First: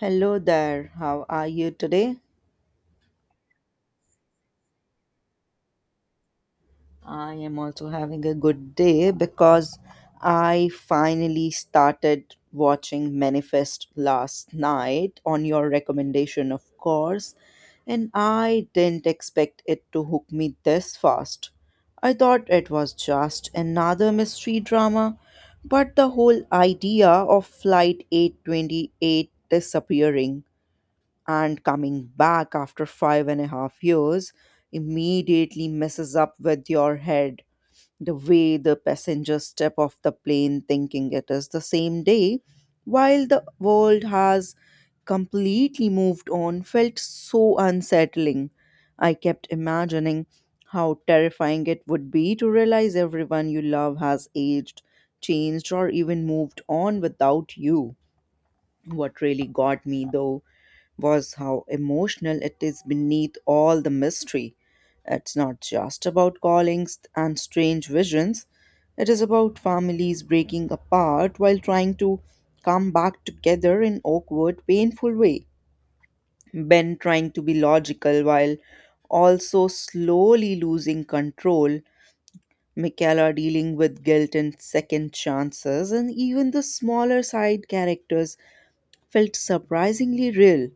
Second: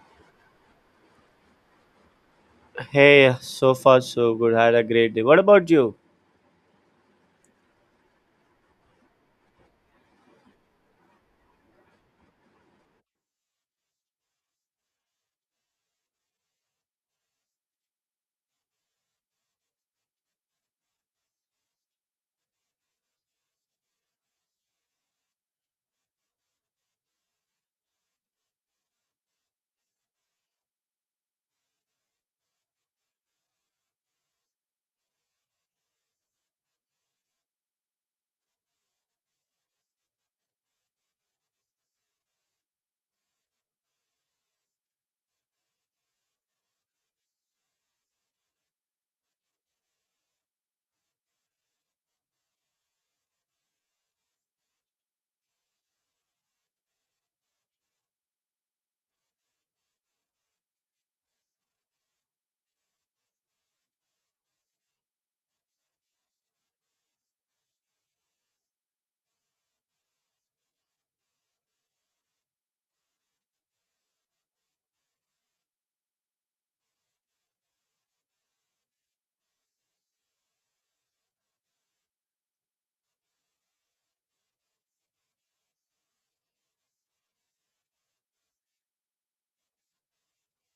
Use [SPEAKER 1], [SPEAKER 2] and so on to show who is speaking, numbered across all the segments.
[SPEAKER 1] Hello there, how are you today?
[SPEAKER 2] Hey, so far so good. Had a great day. What about you?
[SPEAKER 1] I am also having a good day because I finally started watching Manifest last night on your recommendation, of course, and I didn't expect it to hook me this fast. I thought it was just another mystery drama, but the whole idea of Flight 828 disappearing and coming back after 5.5 years immediately messes up with your head. The way the passengers step off the plane thinking it is the same day, while the world has completely moved on, felt so unsettling. I kept imagining how terrifying it would be to realize everyone you love has aged, changed, or even moved on without you. What really got me, though, was how emotional it is beneath all the mystery. It's not just about callings and strange visions, it is about families breaking apart while trying to come back together in awkward, painful way. Ben trying to be logical while also slowly losing control. Michaela dealing with guilt and second chances, and even the smaller side characters felt surprisingly real.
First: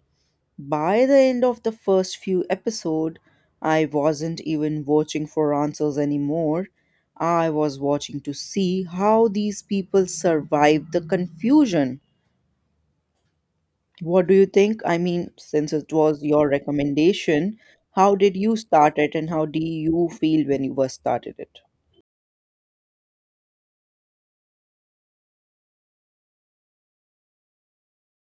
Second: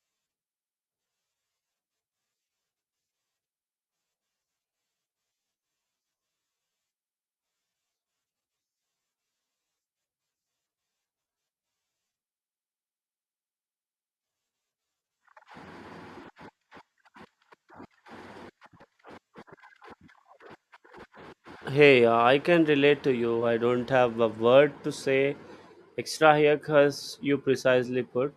[SPEAKER 1] By the end of the first few episodes, I wasn't even watching for answers anymore. I was watching to see how these people survived the confusion. What do you think? I mean, since it was your recommendation, how did you start it and how do you feel when you first started it?
[SPEAKER 2] Hey, I can relate to you. I don't have a word to say extra here because you precisely put.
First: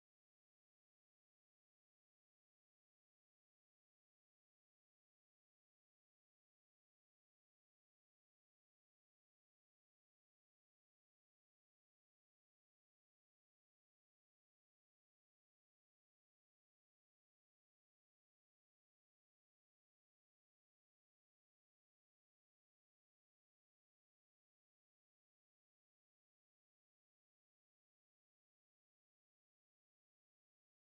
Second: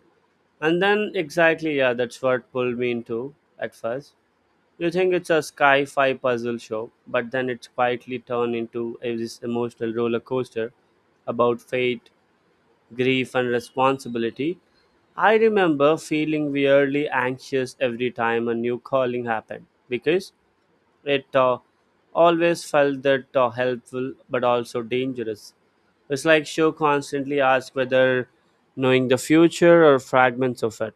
[SPEAKER 2] And then, exactly, yeah, that's what pulled me into at first. You think it's a sci fi puzzle show, but then it's quietly turned into a, this emotional roller coaster about fate, grief, and responsibility. I remember feeling weirdly anxious every time a new calling happened because it always felt that helpful but also dangerous. It's like show constantly asks whether knowing the future or fragments of it.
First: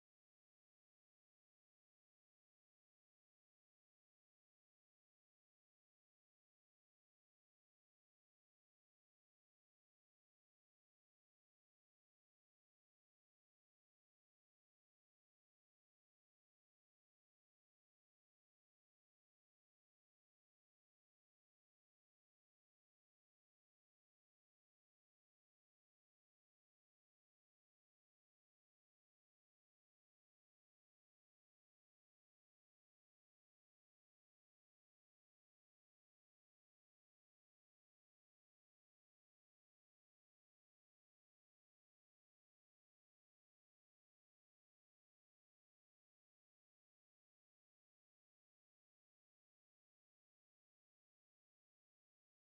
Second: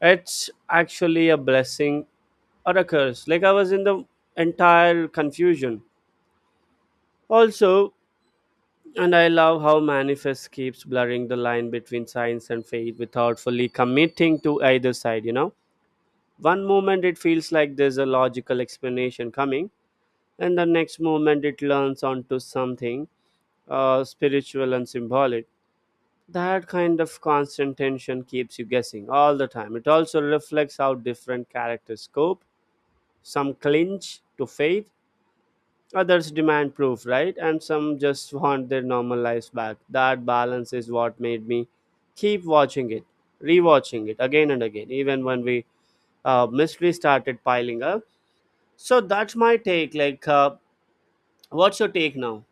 [SPEAKER 2] It's actually a blessing or a curse. Like I was in the entire confusion. Also, and I love how Manifest keeps blurring the line between science and faith without fully committing to either side, you know? One moment it feels like there's a logical explanation coming, and the next moment it learns onto something spiritual and symbolic. That kind of constant tension keeps you guessing all the time. It also reflects how different characters cope. Some clinch to faith, others demand proof, right? And some just want their normal lives back. That balance is what made me keep watching it, rewatching it again and again, even when we mystery started piling up. So that's my take. Like, what's your take now?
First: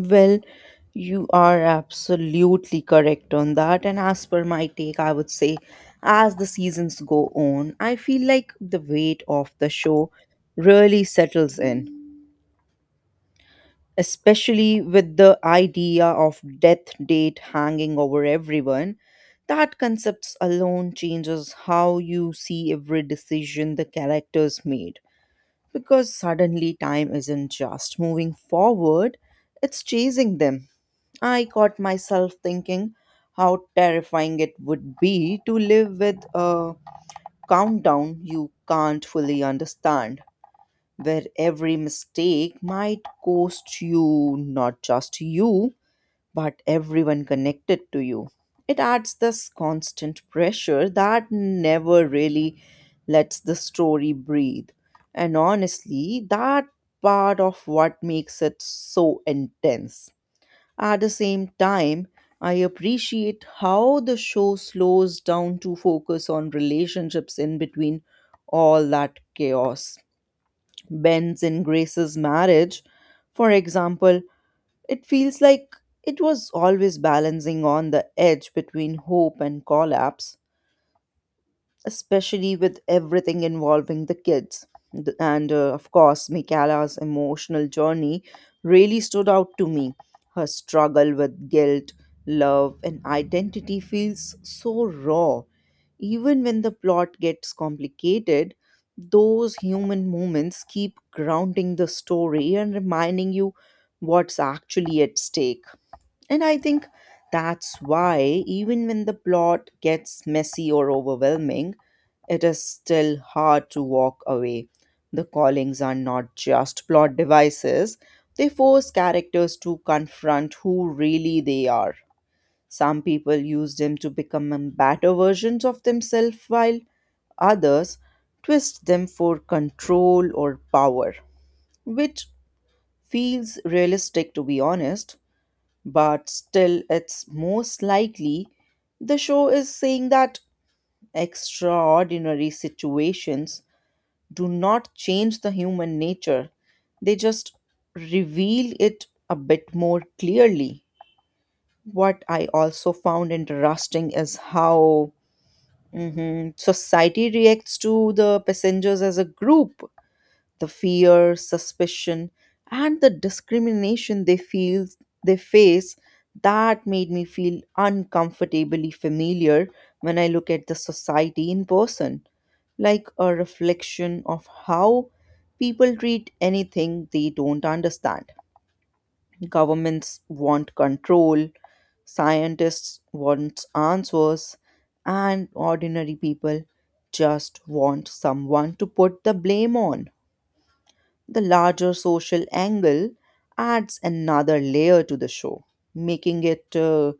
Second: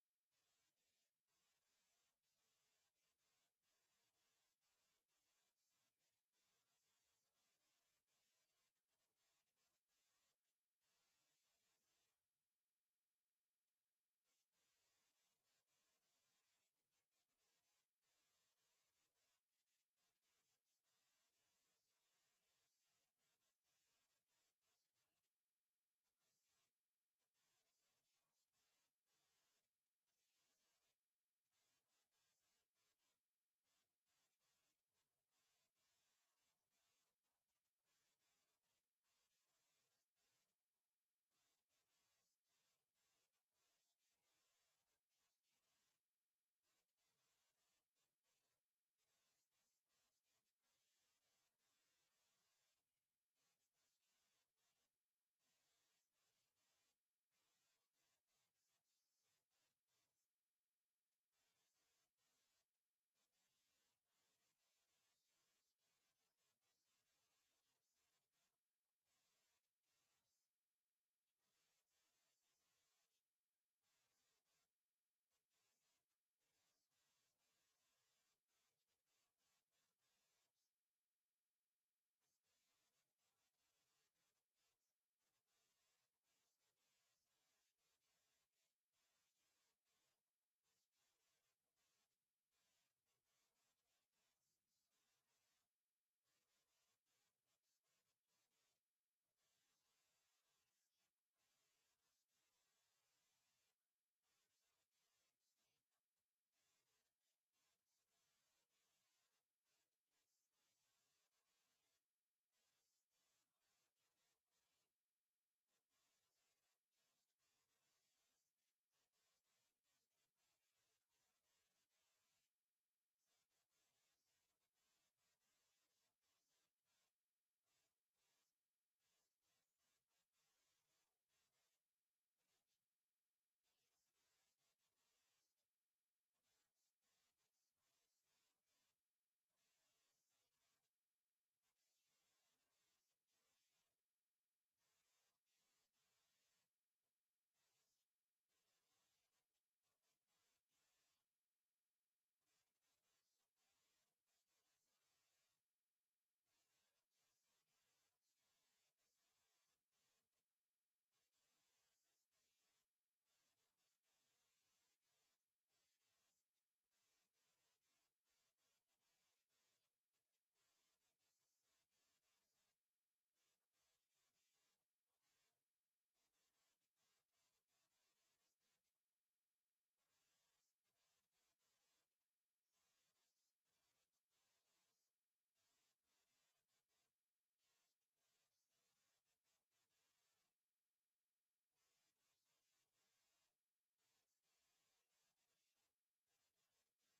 [SPEAKER 1] Well, you are absolutely correct on that. And as per my take, I would say, as the seasons go on, I feel like the weight of the show really settles in, especially with the idea of death date hanging over everyone. That concept alone changes how you see every decision the characters made, because suddenly time isn't just moving forward, it's chasing them. I caught myself thinking how terrifying it would be to live with a countdown you can't fully understand, where every mistake might cost you not just you, but everyone connected to you. It adds this constant pressure that never really lets the story breathe. And honestly, that part of what makes it so intense. At the same time, I appreciate how the show slows down to focus on relationships in between all that chaos. Ben's and Grace's marriage, for example, it feels like it was always balancing on the edge between hope and collapse, especially with everything involving the kids. And of course, Michaela's emotional journey really stood out to me. Her struggle with guilt, love, and identity feels so raw. Even when the plot gets complicated, those human moments keep grounding the story and reminding you what's actually at stake. And I think that's why, even when the plot gets messy or overwhelming, it is still hard to walk away. The callings are not just plot devices, they force characters to confront who really they are. Some people use them to become better versions of themselves, while others twist them for control or power, which feels realistic to be honest, but still, it's most likely the show is saying that extraordinary situations do not change the human nature, they just reveal it a bit more clearly. What I also found interesting is how mhm, society reacts to the passengers as a group: the fear, suspicion, and the discrimination they face, that made me feel uncomfortably familiar when I look at the society in person, like a reflection of how people treat anything they don't understand. Governments want control, scientists want answers, and ordinary people just want someone to put the blame on. The larger social angle adds another layer to the show, making it,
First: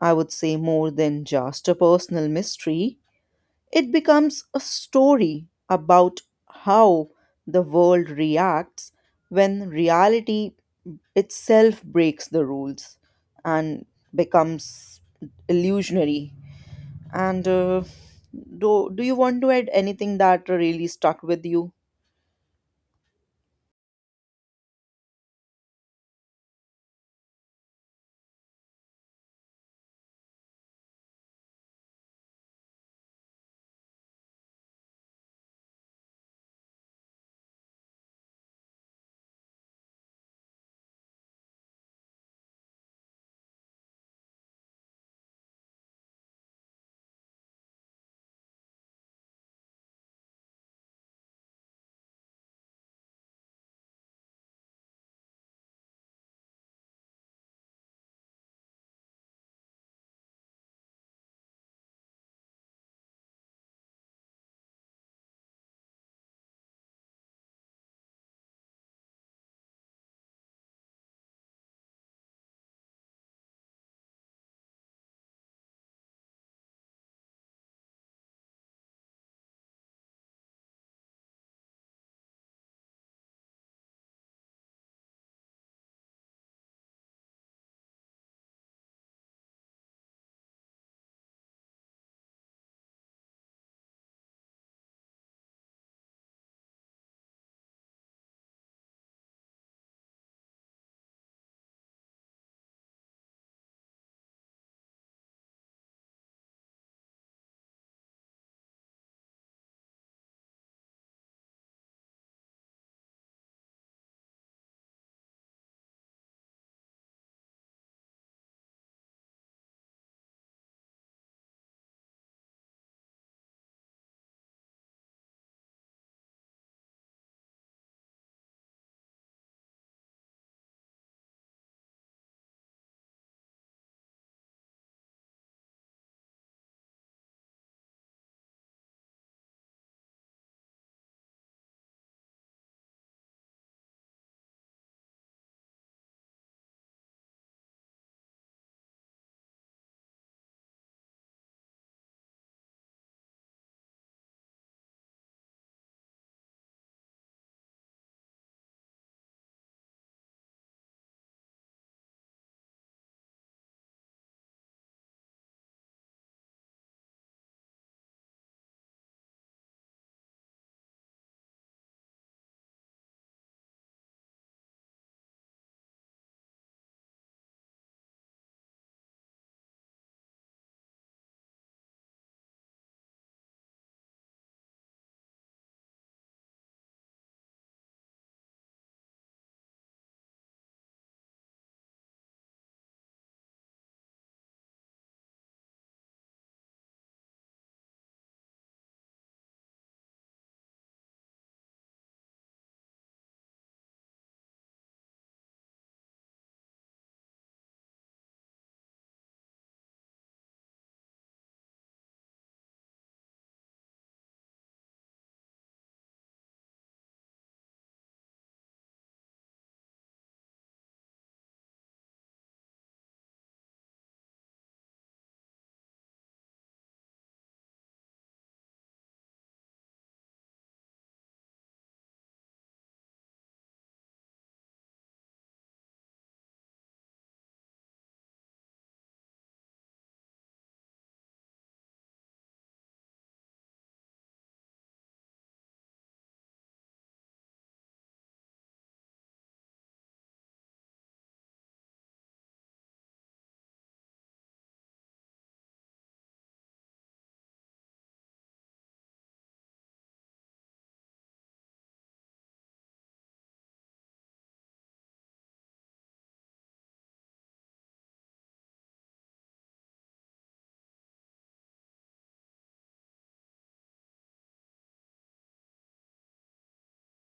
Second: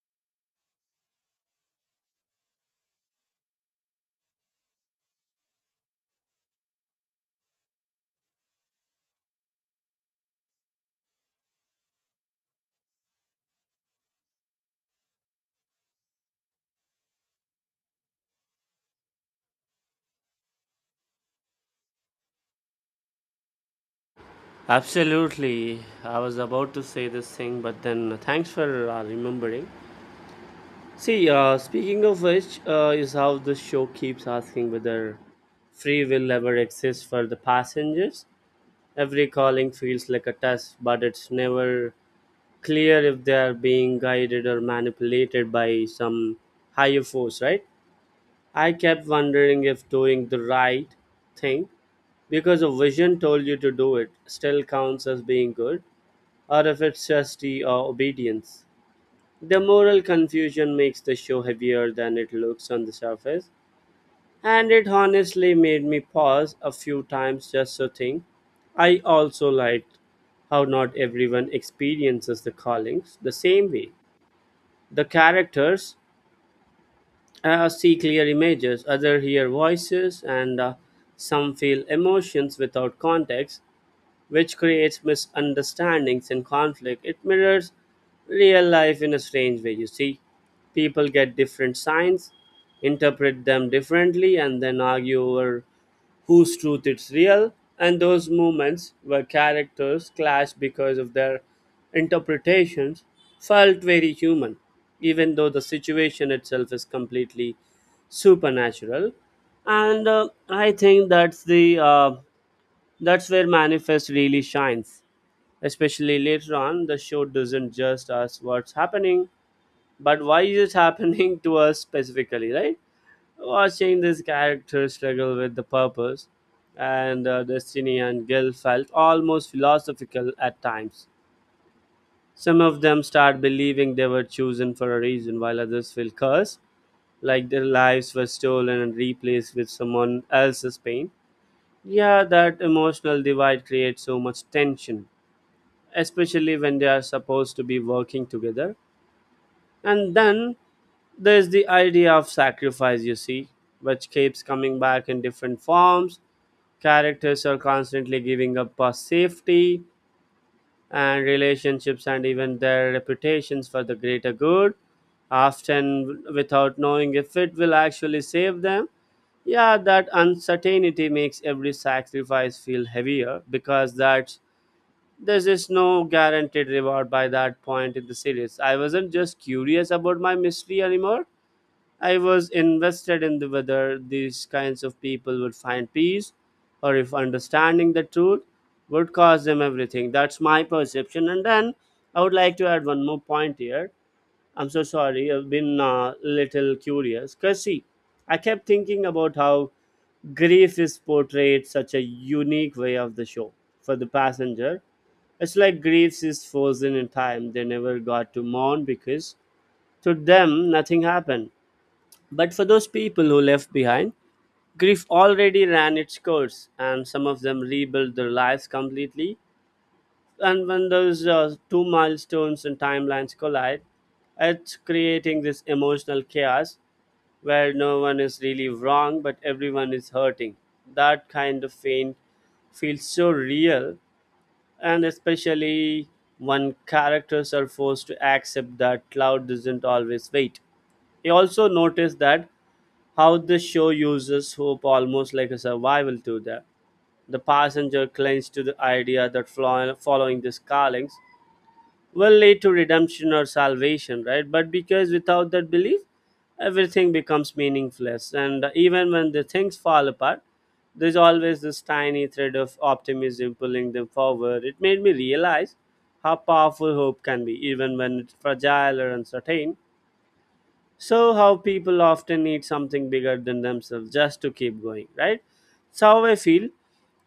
[SPEAKER 1] I would say, more than just a personal mystery. It becomes a story about how the world reacts when reality itself breaks the rules and becomes illusionary. And do you want to add anything that really stuck with you?
[SPEAKER 2] Absolutely. I was about to say this thing, but then thanks for remembering. See, speaking of which, is how the show keeps asking whether free will ever exists for the passengers. Every calling feels like a test, but it's never clear if they are being guided or manipulated by some higher force, right? I kept wondering if doing the right thing because a vision told you to do it still counts as being good or if it's chastity or obedience. The moral confusion makes the show heavier than it looks on the surface, and it honestly made me pause a few times just to think. I also liked how not everyone experiences the callings the same way. The characters see clear images, others hear voices, and some feel emotions without context, which creates misunderstandings and conflict. It mirrors real life in a strange way, you see. People get different signs, interpret them differently, and then argue over whose truth is real. And those moments where characters clash because of their interpretations felt very human, even though the situation itself is completely supernatural. And I think that's where Manifest really shines. Especially later on, the show doesn't just ask what's happening, but why is it happening to us specifically, right? Watching this character struggle with the purpose and destiny and guilt felt almost philosophical at times. Some of them start believing they were chosen for a reason, while others feel cursed, like their lives were stolen and replaced with someone else's pain. Yeah, that emotional divide creates so much tension especially when they are supposed to be working together. And then there's the idea of sacrifice, you see, which keeps coming back in different forms. Characters are constantly giving up our safety and relationships and even their reputations for the greater good, often without knowing if it will actually save them. Yeah, that uncertainty makes every sacrifice feel heavier because that's there is no guaranteed reward by that point in the series. I wasn't just curious about my mystery anymore. I was invested in the whether these kinds of people would find peace or if understanding the truth would cost them everything. That's my perception. And then I would like to add one more point here. I'm so sorry, I've been a little curious. Because, see, I kept thinking about how grief is portrayed such a unique way of the show for the passenger it's like Greece is frozen in time. They never got to mourn because to them nothing happened. But for those people who left behind, grief already ran its course, and some of them rebuilt their lives completely. And when those two milestones and timelines collide, it's creating this emotional chaos where no one is really wrong, but everyone is hurting. That kind of pain feels so real and especially when characters are forced to accept that cloud doesn't always wait. I also noticed that how the show uses hope almost like a survival tool there. The passenger clings to the idea that following the carlings will lead to redemption or salvation, right? But because without that belief, everything becomes meaningless. And even when the things fall apart, there's always this tiny thread of optimism pulling them forward. It made me realize how powerful hope can be, even when it's fragile or uncertain. So, how people often need something bigger than themselves just to keep going, right? That's how I feel.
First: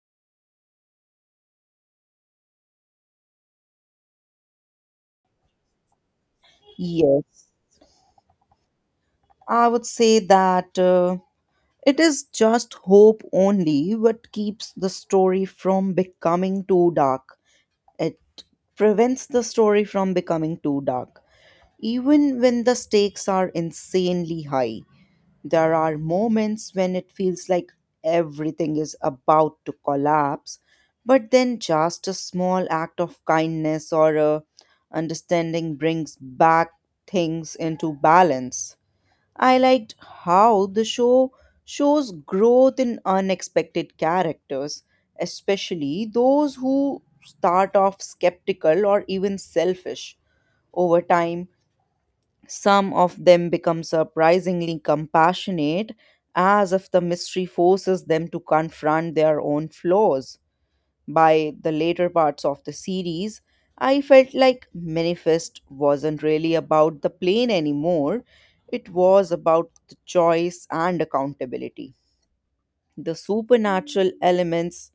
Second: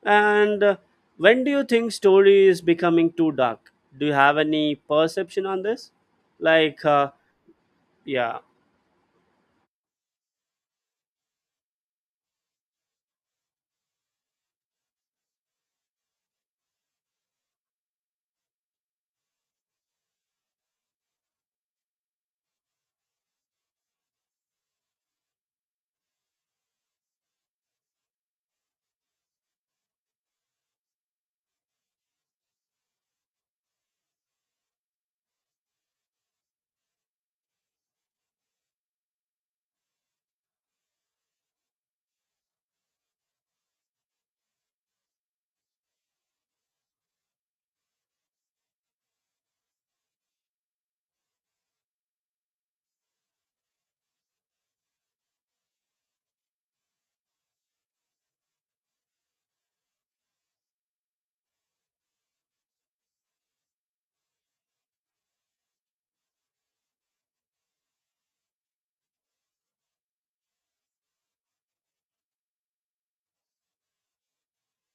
[SPEAKER 2] And when do you think story is becoming too dark? Do you have any perception on this? Like,
[SPEAKER 1] Yes.
[SPEAKER 2] yeah,
[SPEAKER 1] I would say that it is just hope only what keeps the story from becoming too dark. It prevents the story from becoming too dark. Even when the stakes are insanely high, there are moments when it feels like everything is about to collapse, but then just a small act of kindness or a understanding brings back things into balance. I liked how the show shows growth in unexpected characters, especially those who start off skeptical or even selfish. Over time, some of them become surprisingly compassionate, as if the mystery forces them to confront their own flaws. By the later parts of the series, I felt like Manifest wasn't really about the plane anymore. It was about the choice and accountability. The supernatural elements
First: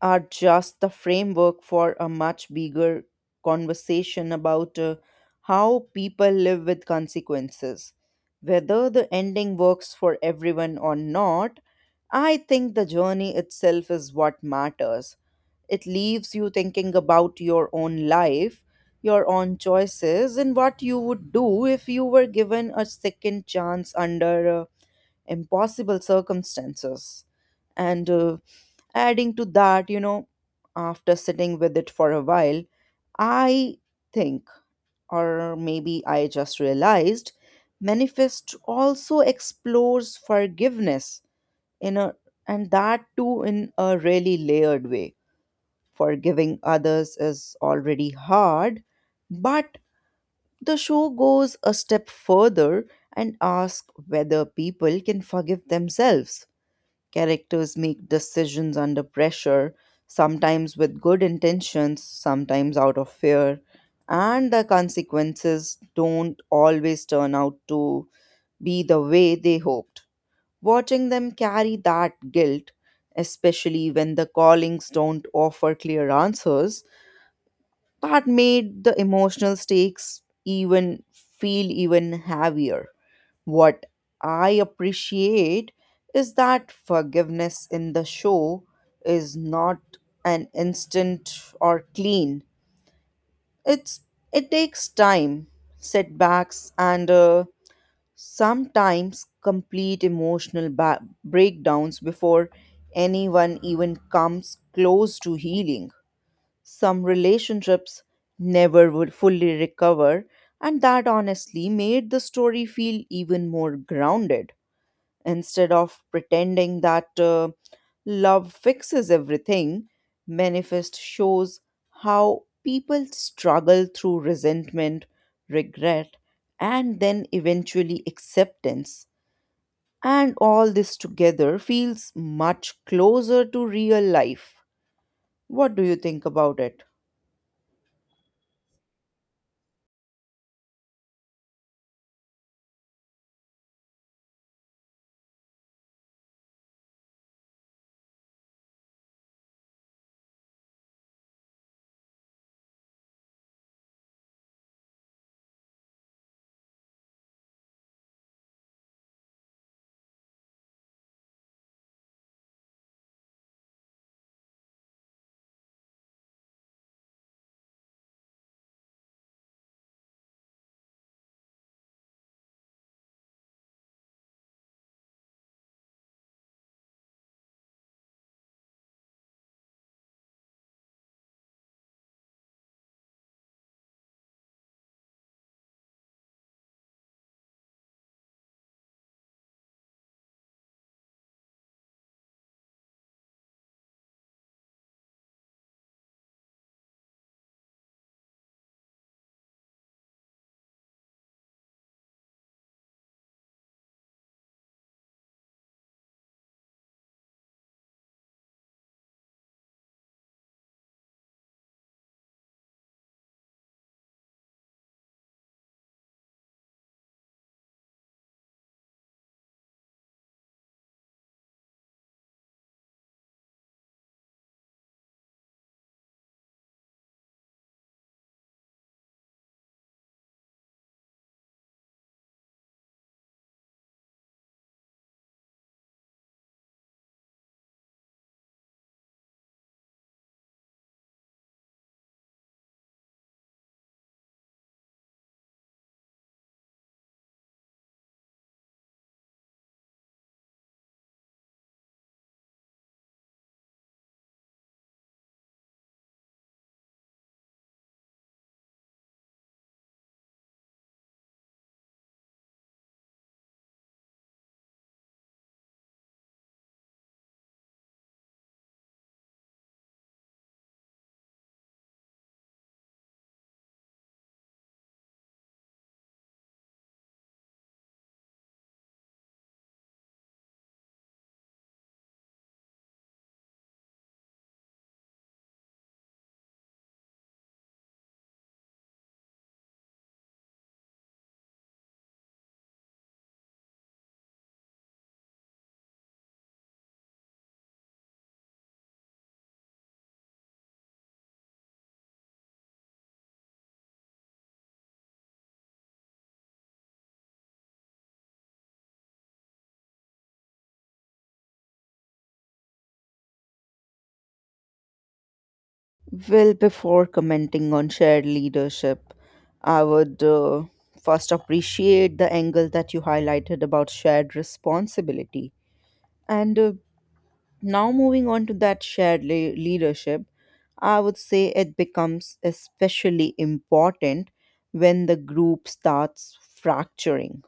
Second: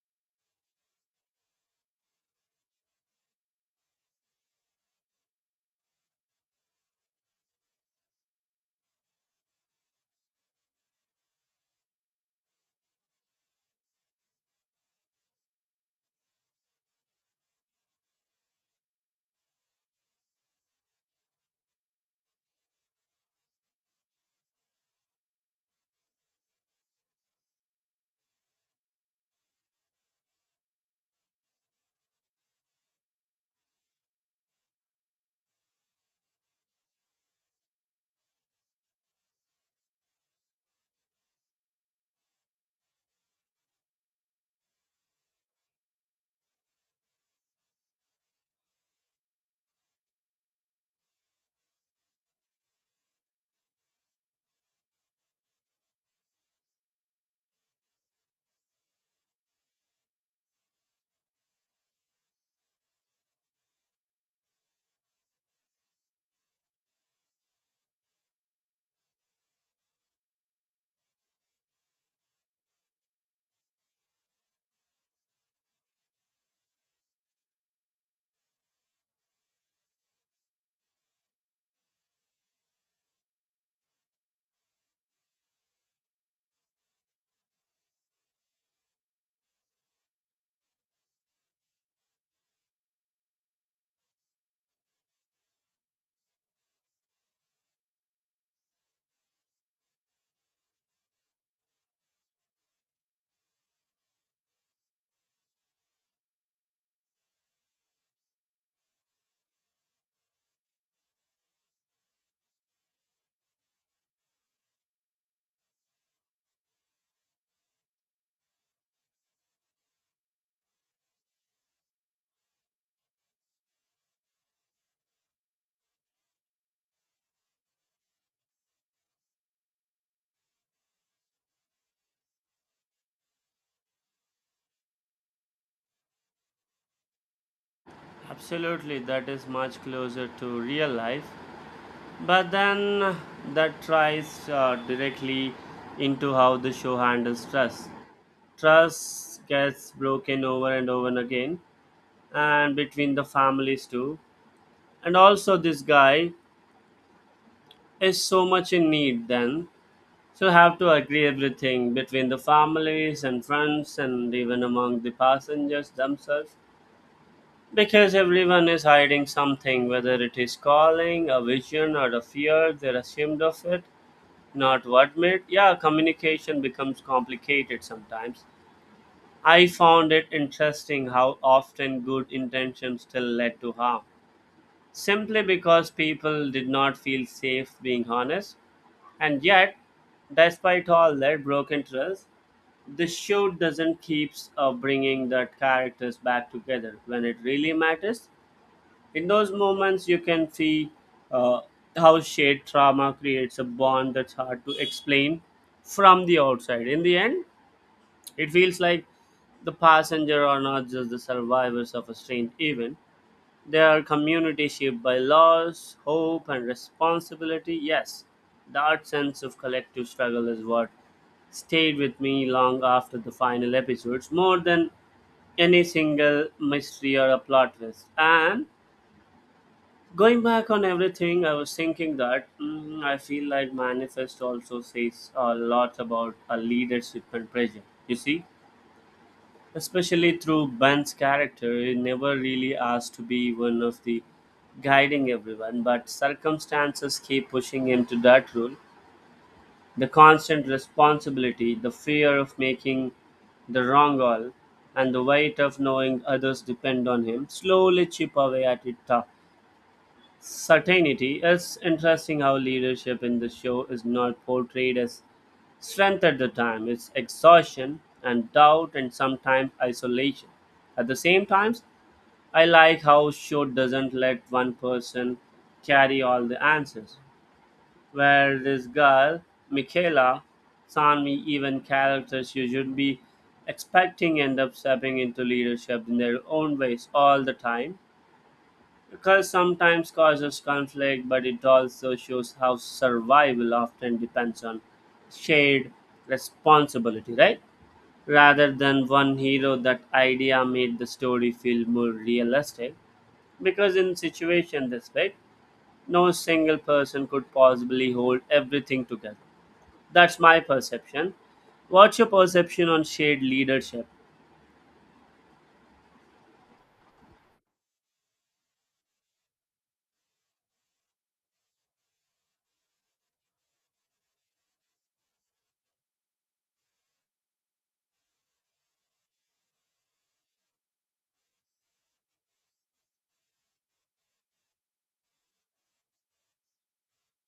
[SPEAKER 1] are just the framework for a much bigger conversation about how people live with consequences. Whether the ending works for everyone or not, I think the journey itself is what matters. It leaves you thinking about your own life, your own choices, and what you would do if you were given a second chance under impossible circumstances. And adding to that, after sitting with it for a while, I think, or maybe I just realized, Manifest also explores forgiveness in a and that too in a really layered way. Forgiving others is already hard, but the show goes a step further and asks whether people can forgive themselves. Characters make decisions under pressure, sometimes with good intentions, sometimes out of fear, and the consequences don't always turn out to be the way they hoped. Watching them carry that guilt, especially when the callings don't offer clear answers, that made the emotional stakes even feel even heavier. What I appreciate is that forgiveness in the show is not an instant or clean. It's it takes time, setbacks, and sometimes complete emotional breakdowns before anyone even comes close to healing. Some relationships never would fully recover, and that honestly made the story feel even more grounded. Instead of pretending that love fixes everything, Manifest shows how people struggle through resentment, regret, and then eventually acceptance. And all this together feels much closer to real life. What do you think about it?
[SPEAKER 2] absolutely. That is much closer to real life. But then that tries directly into how the show handles trust. Trust gets broken over and over again, and between the families too, and also this guy is so much in need then so have to agree everything between the families and friends and even among the passengers themselves because everyone is hiding something whether it is calling a vision or a fear they're ashamed of it not what made yeah communication becomes complicated sometimes. I found it interesting how often good intentions still led to harm simply because people did not feel safe being honest. And yet, despite all that broken trust, the show doesn't keeps bringing the characters back together when it really matters. In those moments, you can see uh, how shared trauma creates a bond that's hard to explain from the outside. In the end, it feels like the passenger are not just the survivors of a strange event, they are communities shaped by laws, hope, and responsibility. Yes, that sense of collective struggle is what stayed with me long after the final episodes, more than any single mystery or a plot twist. And going back on everything, I was thinking that mm, I feel like Manifest also says a lot about a leadership and pressure. You see? Especially through Ben's character, he never really asked to be one of the guiding everyone, but circumstances keep pushing him to that role. The constant responsibility, the fear of making the wrong all, and the weight of knowing others depend on him slowly chip away at it. Tough certainty. It's interesting how leadership in the show is not portrayed as strength at the time, it's exhaustion and doubt and sometimes isolation. At the same times, I like how show doesn't let one person carry all the answers. Where this girl, Michaela, Sanmi, even characters you should be expecting end up stepping into leadership in their own ways all the time because sometimes causes conflict, but it also shows how survival often depends on shared responsibility, right? Rather than one hero, that idea made the story feel more realistic. Because in situation this big, no single person could possibly hold everything together. That's my perception. What's your perception on shared leadership?
[SPEAKER 1] Well, before commenting on shared leadership, I would first appreciate the angle that you highlighted about shared responsibility. And now, moving on to that shared leadership, I would say it becomes especially important when the group starts fracturing.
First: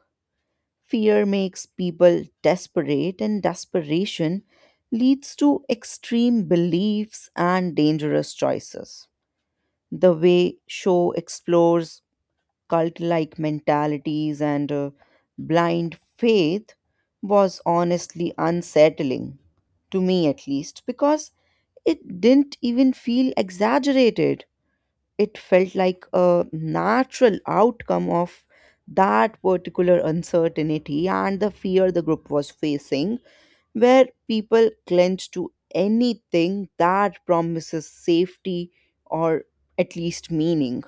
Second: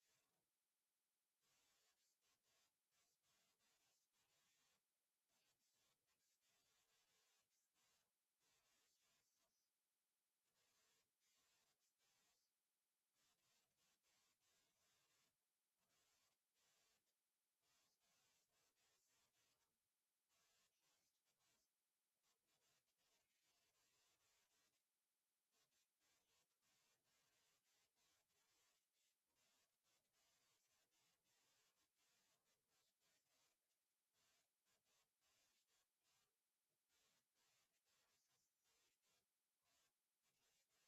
[SPEAKER 1] Fear makes people desperate, and desperation leads to extreme beliefs and dangerous choices. The way show explores cult-like mentalities and blind faith was honestly unsettling to me at least because it didn't even feel exaggerated. It felt like a natural outcome of that particular uncertainty and the fear the group was facing, where people clench to anything that promises safety or at least meaning.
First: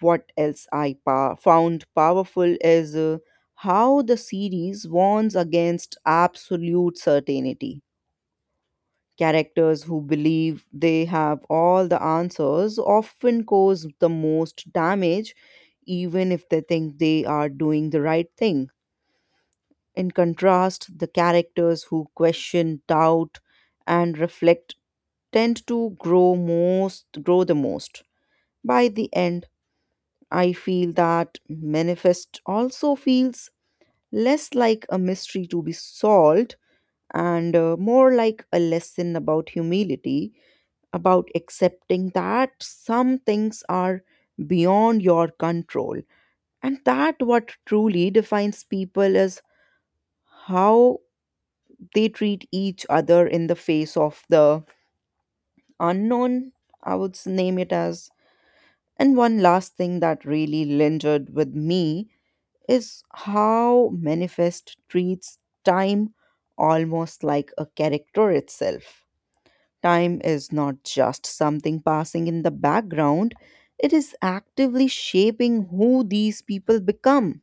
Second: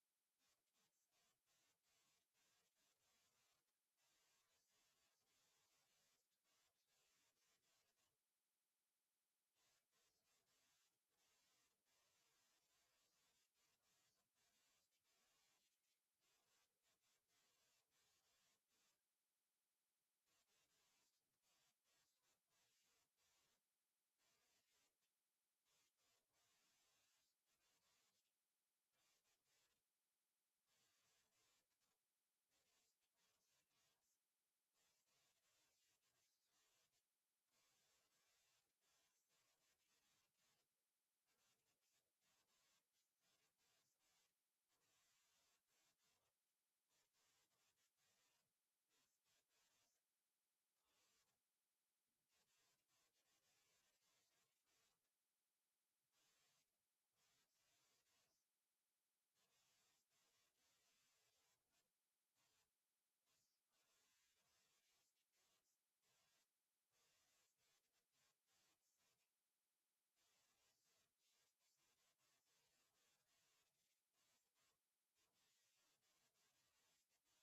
[SPEAKER 1] What else I found powerful is how the series warns against absolute certainty. Characters who believe they have all the answers often cause the most damage, even if they think they are doing the right thing. In contrast, the characters who question, doubt, and reflect tend to grow the most by the end. I feel that Manifest also feels less like a mystery to be solved and more like a lesson about humility, about accepting that some things are beyond your control. And that what truly defines people is how they treat each other in the face of the unknown, I would name it as. And one last thing that really lingered with me is how Manifest treats time almost like a character itself. Time is not just something passing in the background, it is actively shaping who these people become.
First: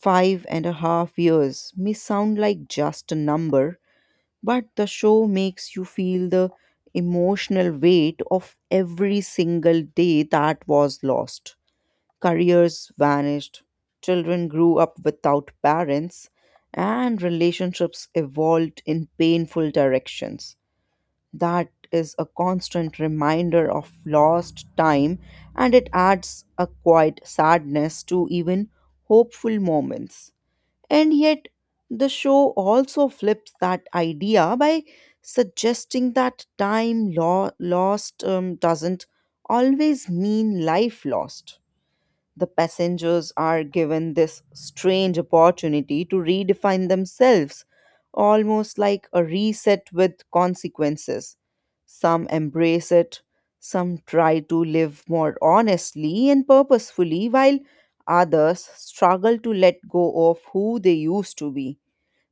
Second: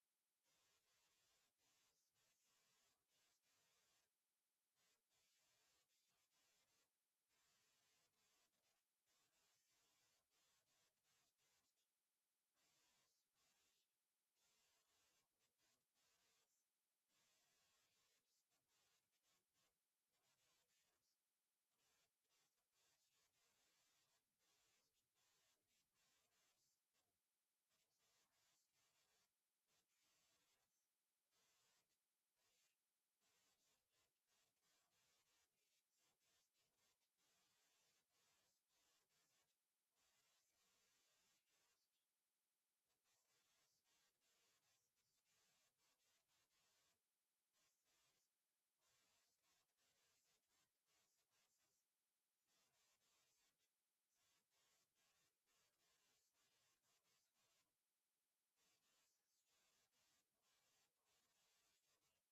[SPEAKER 1] 5.5 years may sound like just a number, but the show makes you feel the emotional weight of every single day that was lost. Careers vanished, children grew up without parents, and relationships evolved in painful directions. That is a constant reminder of lost time, and it adds a quiet sadness to even hopeful moments. And yet, the show also flips that idea by suggesting that time lost doesn't always mean life lost. The passengers are given this strange opportunity to redefine themselves, almost like a reset with consequences. Some embrace it, some try to live more honestly and purposefully, while others struggle to let go of who they used to be.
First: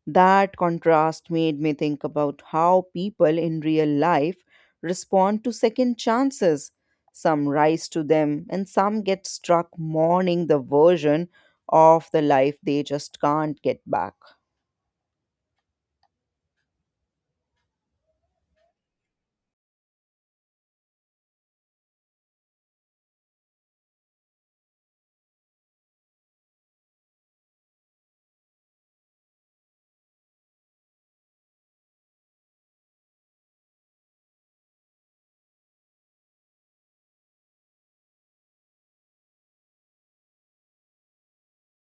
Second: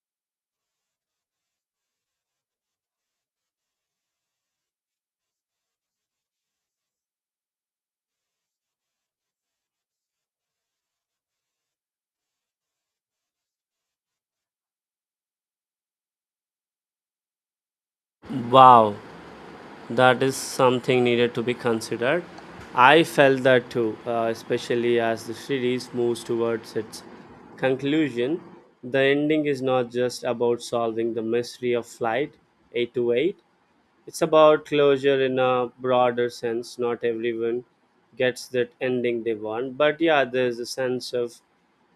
[SPEAKER 1] That contrast made me think about how people in real life respond to second chances. Some rise to them, and some get struck mourning the version of the life they just can't get back.
[SPEAKER 2] Wow, that is something needed to be considered. I felt that too, especially as the series moves towards its conclusion, the ending is not just about solving the mystery of flight 828. It's about closure in a broader sense, not everyone gets that ending they want, but yeah, there's a sense of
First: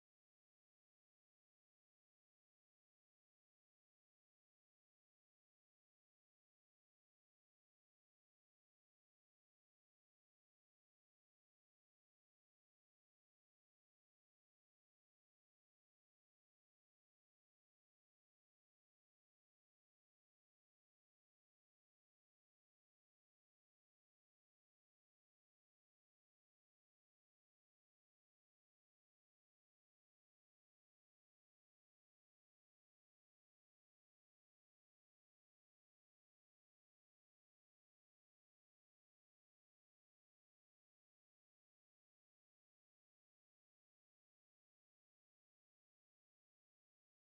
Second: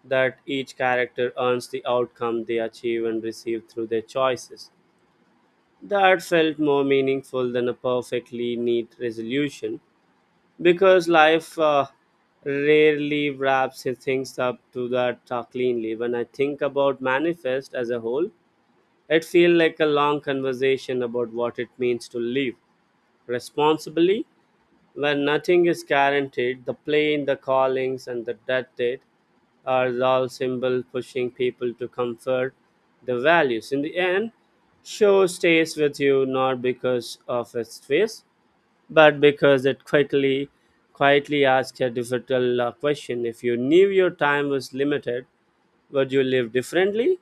[SPEAKER 2] that each character earns the outcome they achieve and receive through their choices. That felt more meaningful than a perfectly neat resolution because life rarely wraps its things up to that cleanly. When I think about Manifest as a whole, it feels like a long conversation about what it means to live responsibly when nothing is guaranteed. The plane, the callings, and the death date are all symbol pushing people to comfort the values. In the end, show stays with you not because of its face, but because it quickly, quietly asks a difficult question. If you knew your time was limited, would you live differently?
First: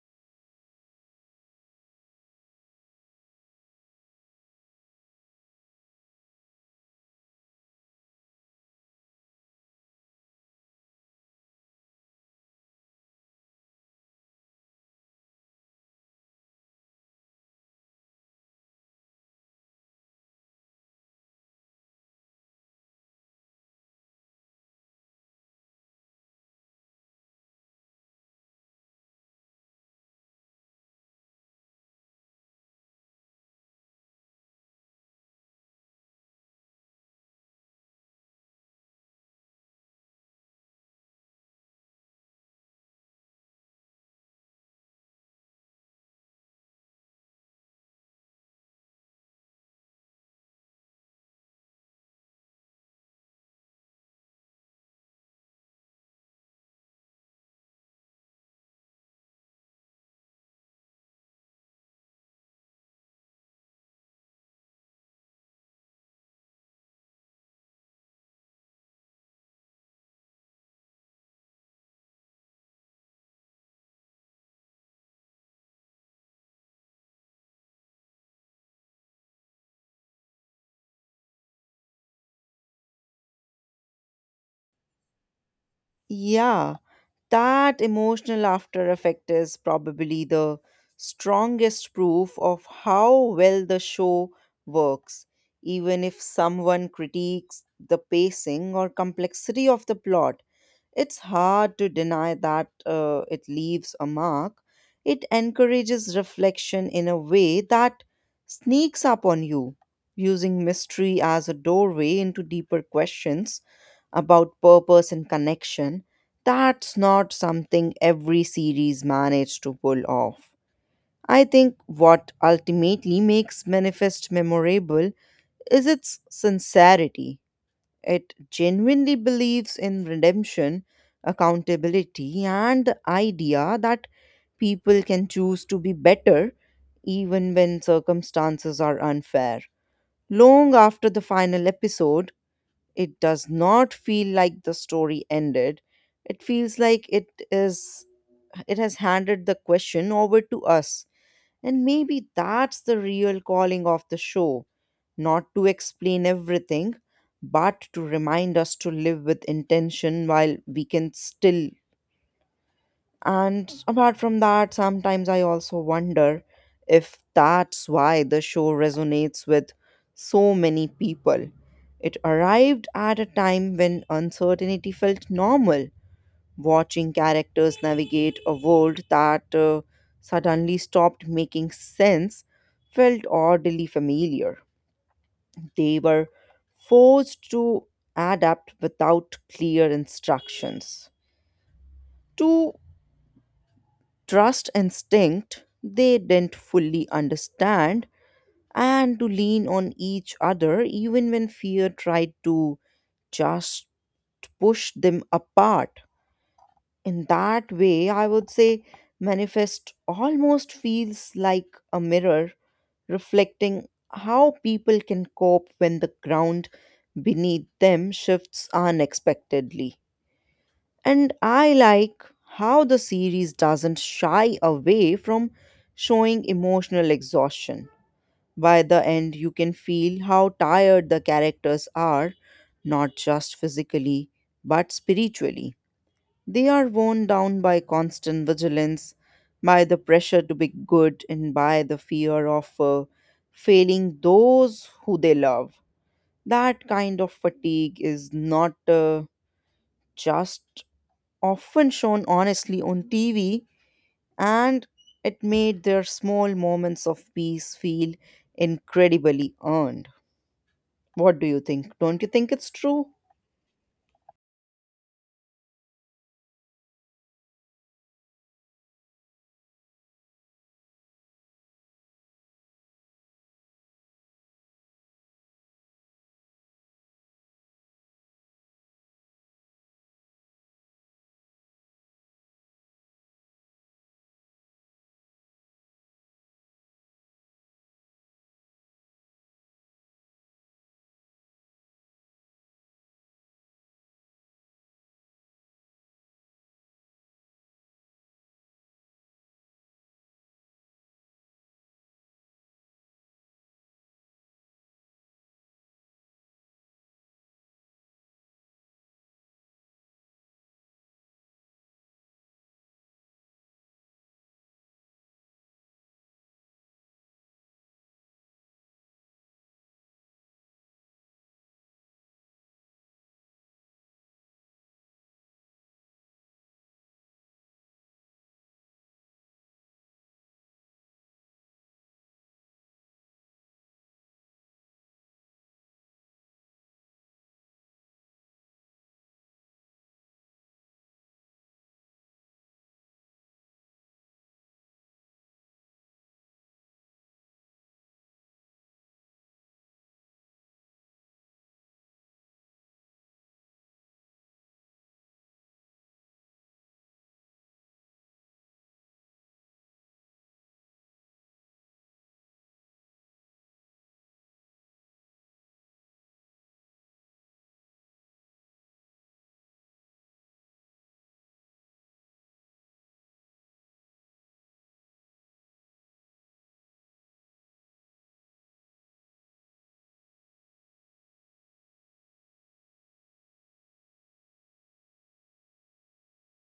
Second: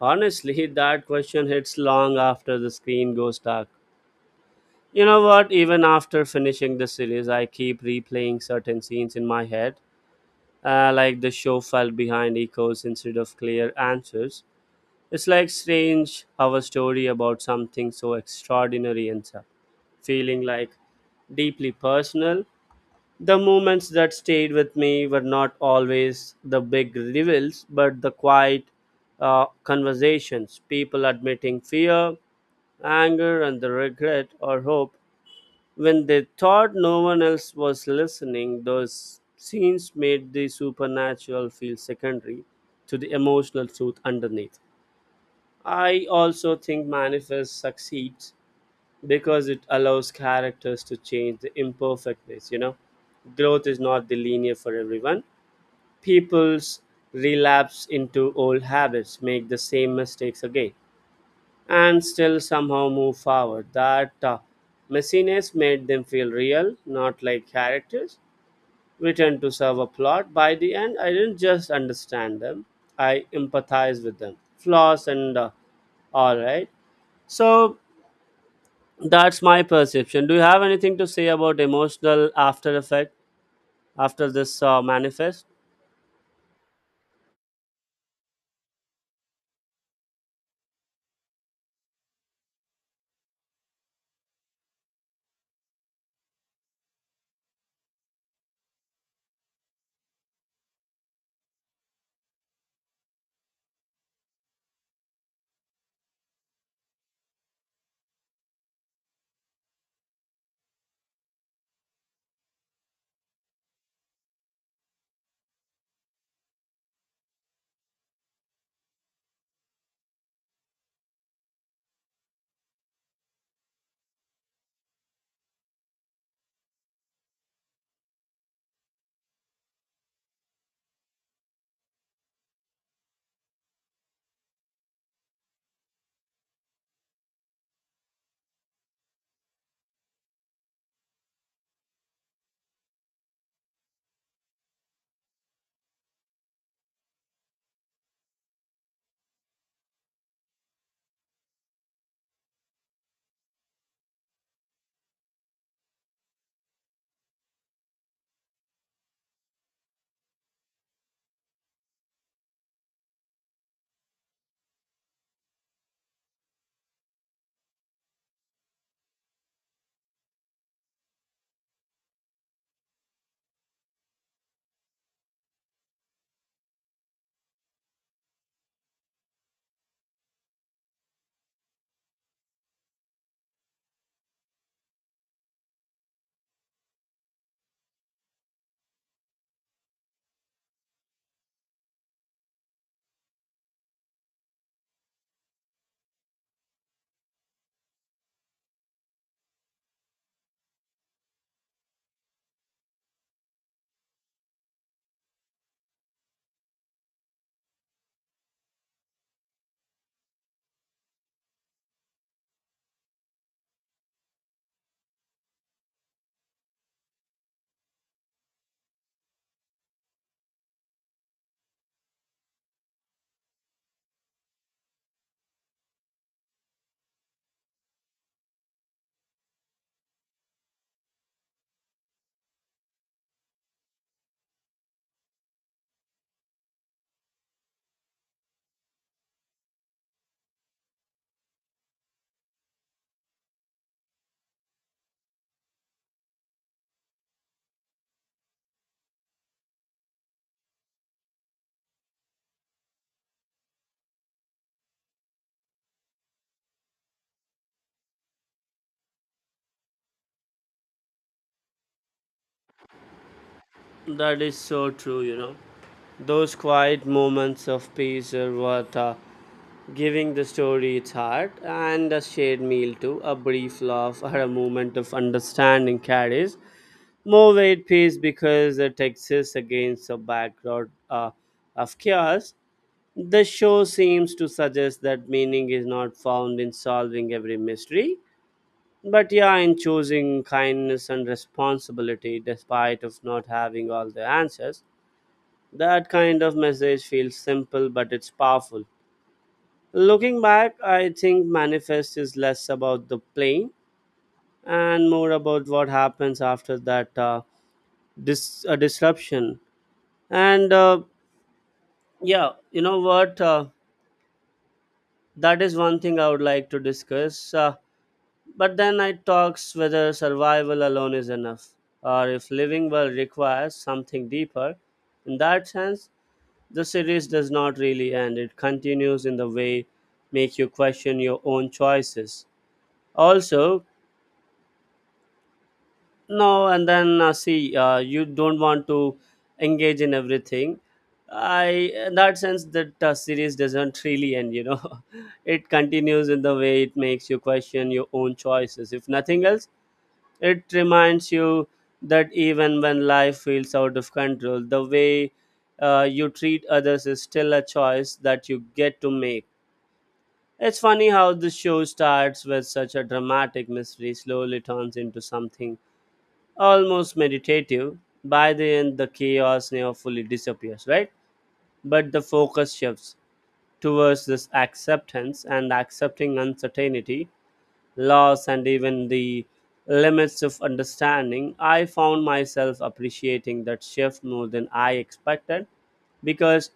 [SPEAKER 2] Honestly, that question hits long after the screen goes dark. You know what? Even after finishing the series, I keep replaying certain scenes in my head like the show fell behind echoes instead of clear answers. It's like strange how a story about something so extraordinary ends up feeling like deeply personal. The moments that stayed with me were not always the big reveals, but the quiet conversations, people admitting fear, anger, and the regret or hope when they thought no one else was listening. Those scenes made the supernatural feel secondary to the emotional truth underneath. I also think Manifest succeeds because it allows characters to change the imperfectness, you know. Growth is not the linear for everyone. People's relapse into old habits, make the same mistakes again and still somehow move forward. That messiness made them feel real, not like characters written to serve a plot. By the end, I didn't just understand them, I empathized with them. Flaws and all right. So that's my perception. Do you have anything to say about emotional after effect after this Manifest?
[SPEAKER 1] Yeah, that emotional after effect is probably the strongest proof of how well the show works. Even if someone critiques the pacing or complexity of the plot, it's hard to deny that it leaves a mark. It encourages reflection in a way that sneaks up on you, using mystery as a doorway into deeper questions about purpose and connection. That's not something every series managed to pull off. I think what ultimately makes Manifest memorable is its sincerity. It genuinely believes in redemption, accountability, and the idea that people can choose to be better even when circumstances are unfair. Long after the final episode, it does not feel like the story ended. It feels like it has handed the question over to us, and maybe that's the real calling of the show, not to explain everything, but to remind us to live with intention while we can still. And apart from that, sometimes I also wonder if that's why the show resonates with so many people. It arrived at a time when uncertainty felt normal, watching characters navigate a world that suddenly stopped making sense, felt oddly familiar. They were forced to adapt without clear instructions. To trust instinct they didn't fully understand, and to lean on each other even when fear tried to just push them apart. In that way, I would say Manifest almost feels like a mirror reflecting how people can cope when the ground beneath them shifts unexpectedly. And I like how the series doesn't shy away from showing emotional exhaustion. By the end, you can feel how tired the characters are, not just physically, but spiritually. They are worn down by constant vigilance, by the pressure to be good, and by the fear of failing those who they love. That kind of fatigue is not just often shown honestly on TV, and it made their small moments of peace feel incredibly earned. What do you think? Don't you think it's true?
[SPEAKER 2] That is so true, you know. Those quiet moments of peace are what giving the story its heart, and a shared meal too. A brief laugh or a moment of understanding carries more weight piece because the text is against a background of chaos. The show seems to suggest that meaning is not found in solving every mystery, but yeah, in choosing kindness and responsibility despite of not having all the answers. That kind of message feels simple, but it's powerful. Looking back, I think Manifest is less about the playing and more about what happens after that disruption. And yeah, you know what? That is one thing I would like to discuss. But then I talks whether survival alone is enough, or if living well requires something deeper. In that sense, the series does not really end. It continues in the way make you question your own choices. Also, no, and then see, you don't want to engage in everything. I, in that sense, that series doesn't really end. You know, it continues in the way it makes you question your own choices. If nothing else, it reminds you that even when life feels out of control, the way you treat others is still a choice that you get to make. It's funny how the show starts with such a dramatic mystery, slowly turns into something almost meditative. By the end, the chaos never fully disappears, right? But the focus shifts towards this acceptance and accepting uncertainty laws, and even the limits of understanding. I found myself appreciating that shift more than I expected because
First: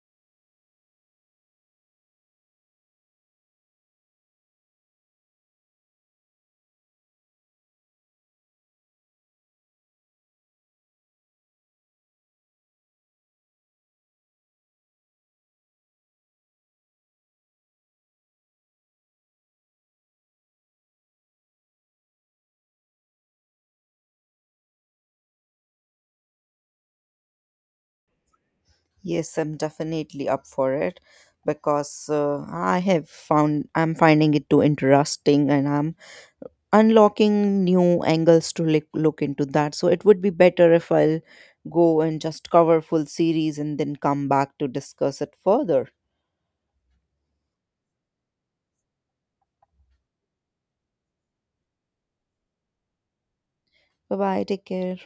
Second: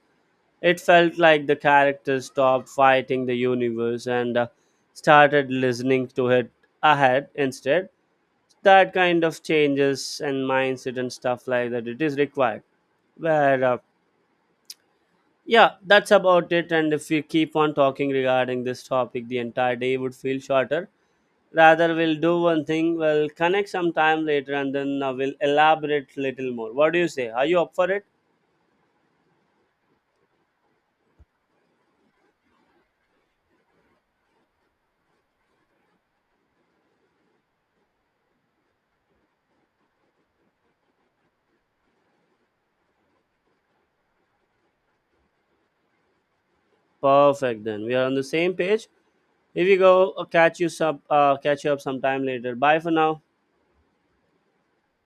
[SPEAKER 2] it felt like the characters stopped fighting the universe and started listening to it ahead instead. That kind of changes and mindset and stuff like that, it is required. Where, yeah, that's about it. And if we keep on talking regarding this topic, the entire day would feel shorter. Rather, we'll do one thing, we'll connect sometime later and then we'll elaborate little more. What do you say, are you up for it?
[SPEAKER 1] Yes, I'm definitely up for it because I have found I'm finding it too interesting and I'm unlocking new angles to look into that. So it would be better if I'll go and just cover full series and then come back to discuss it further.
[SPEAKER 2] Perfect, then we are on the same page. If you go catch you up sometime later. Bye for now.
[SPEAKER 1] Bye bye, take care.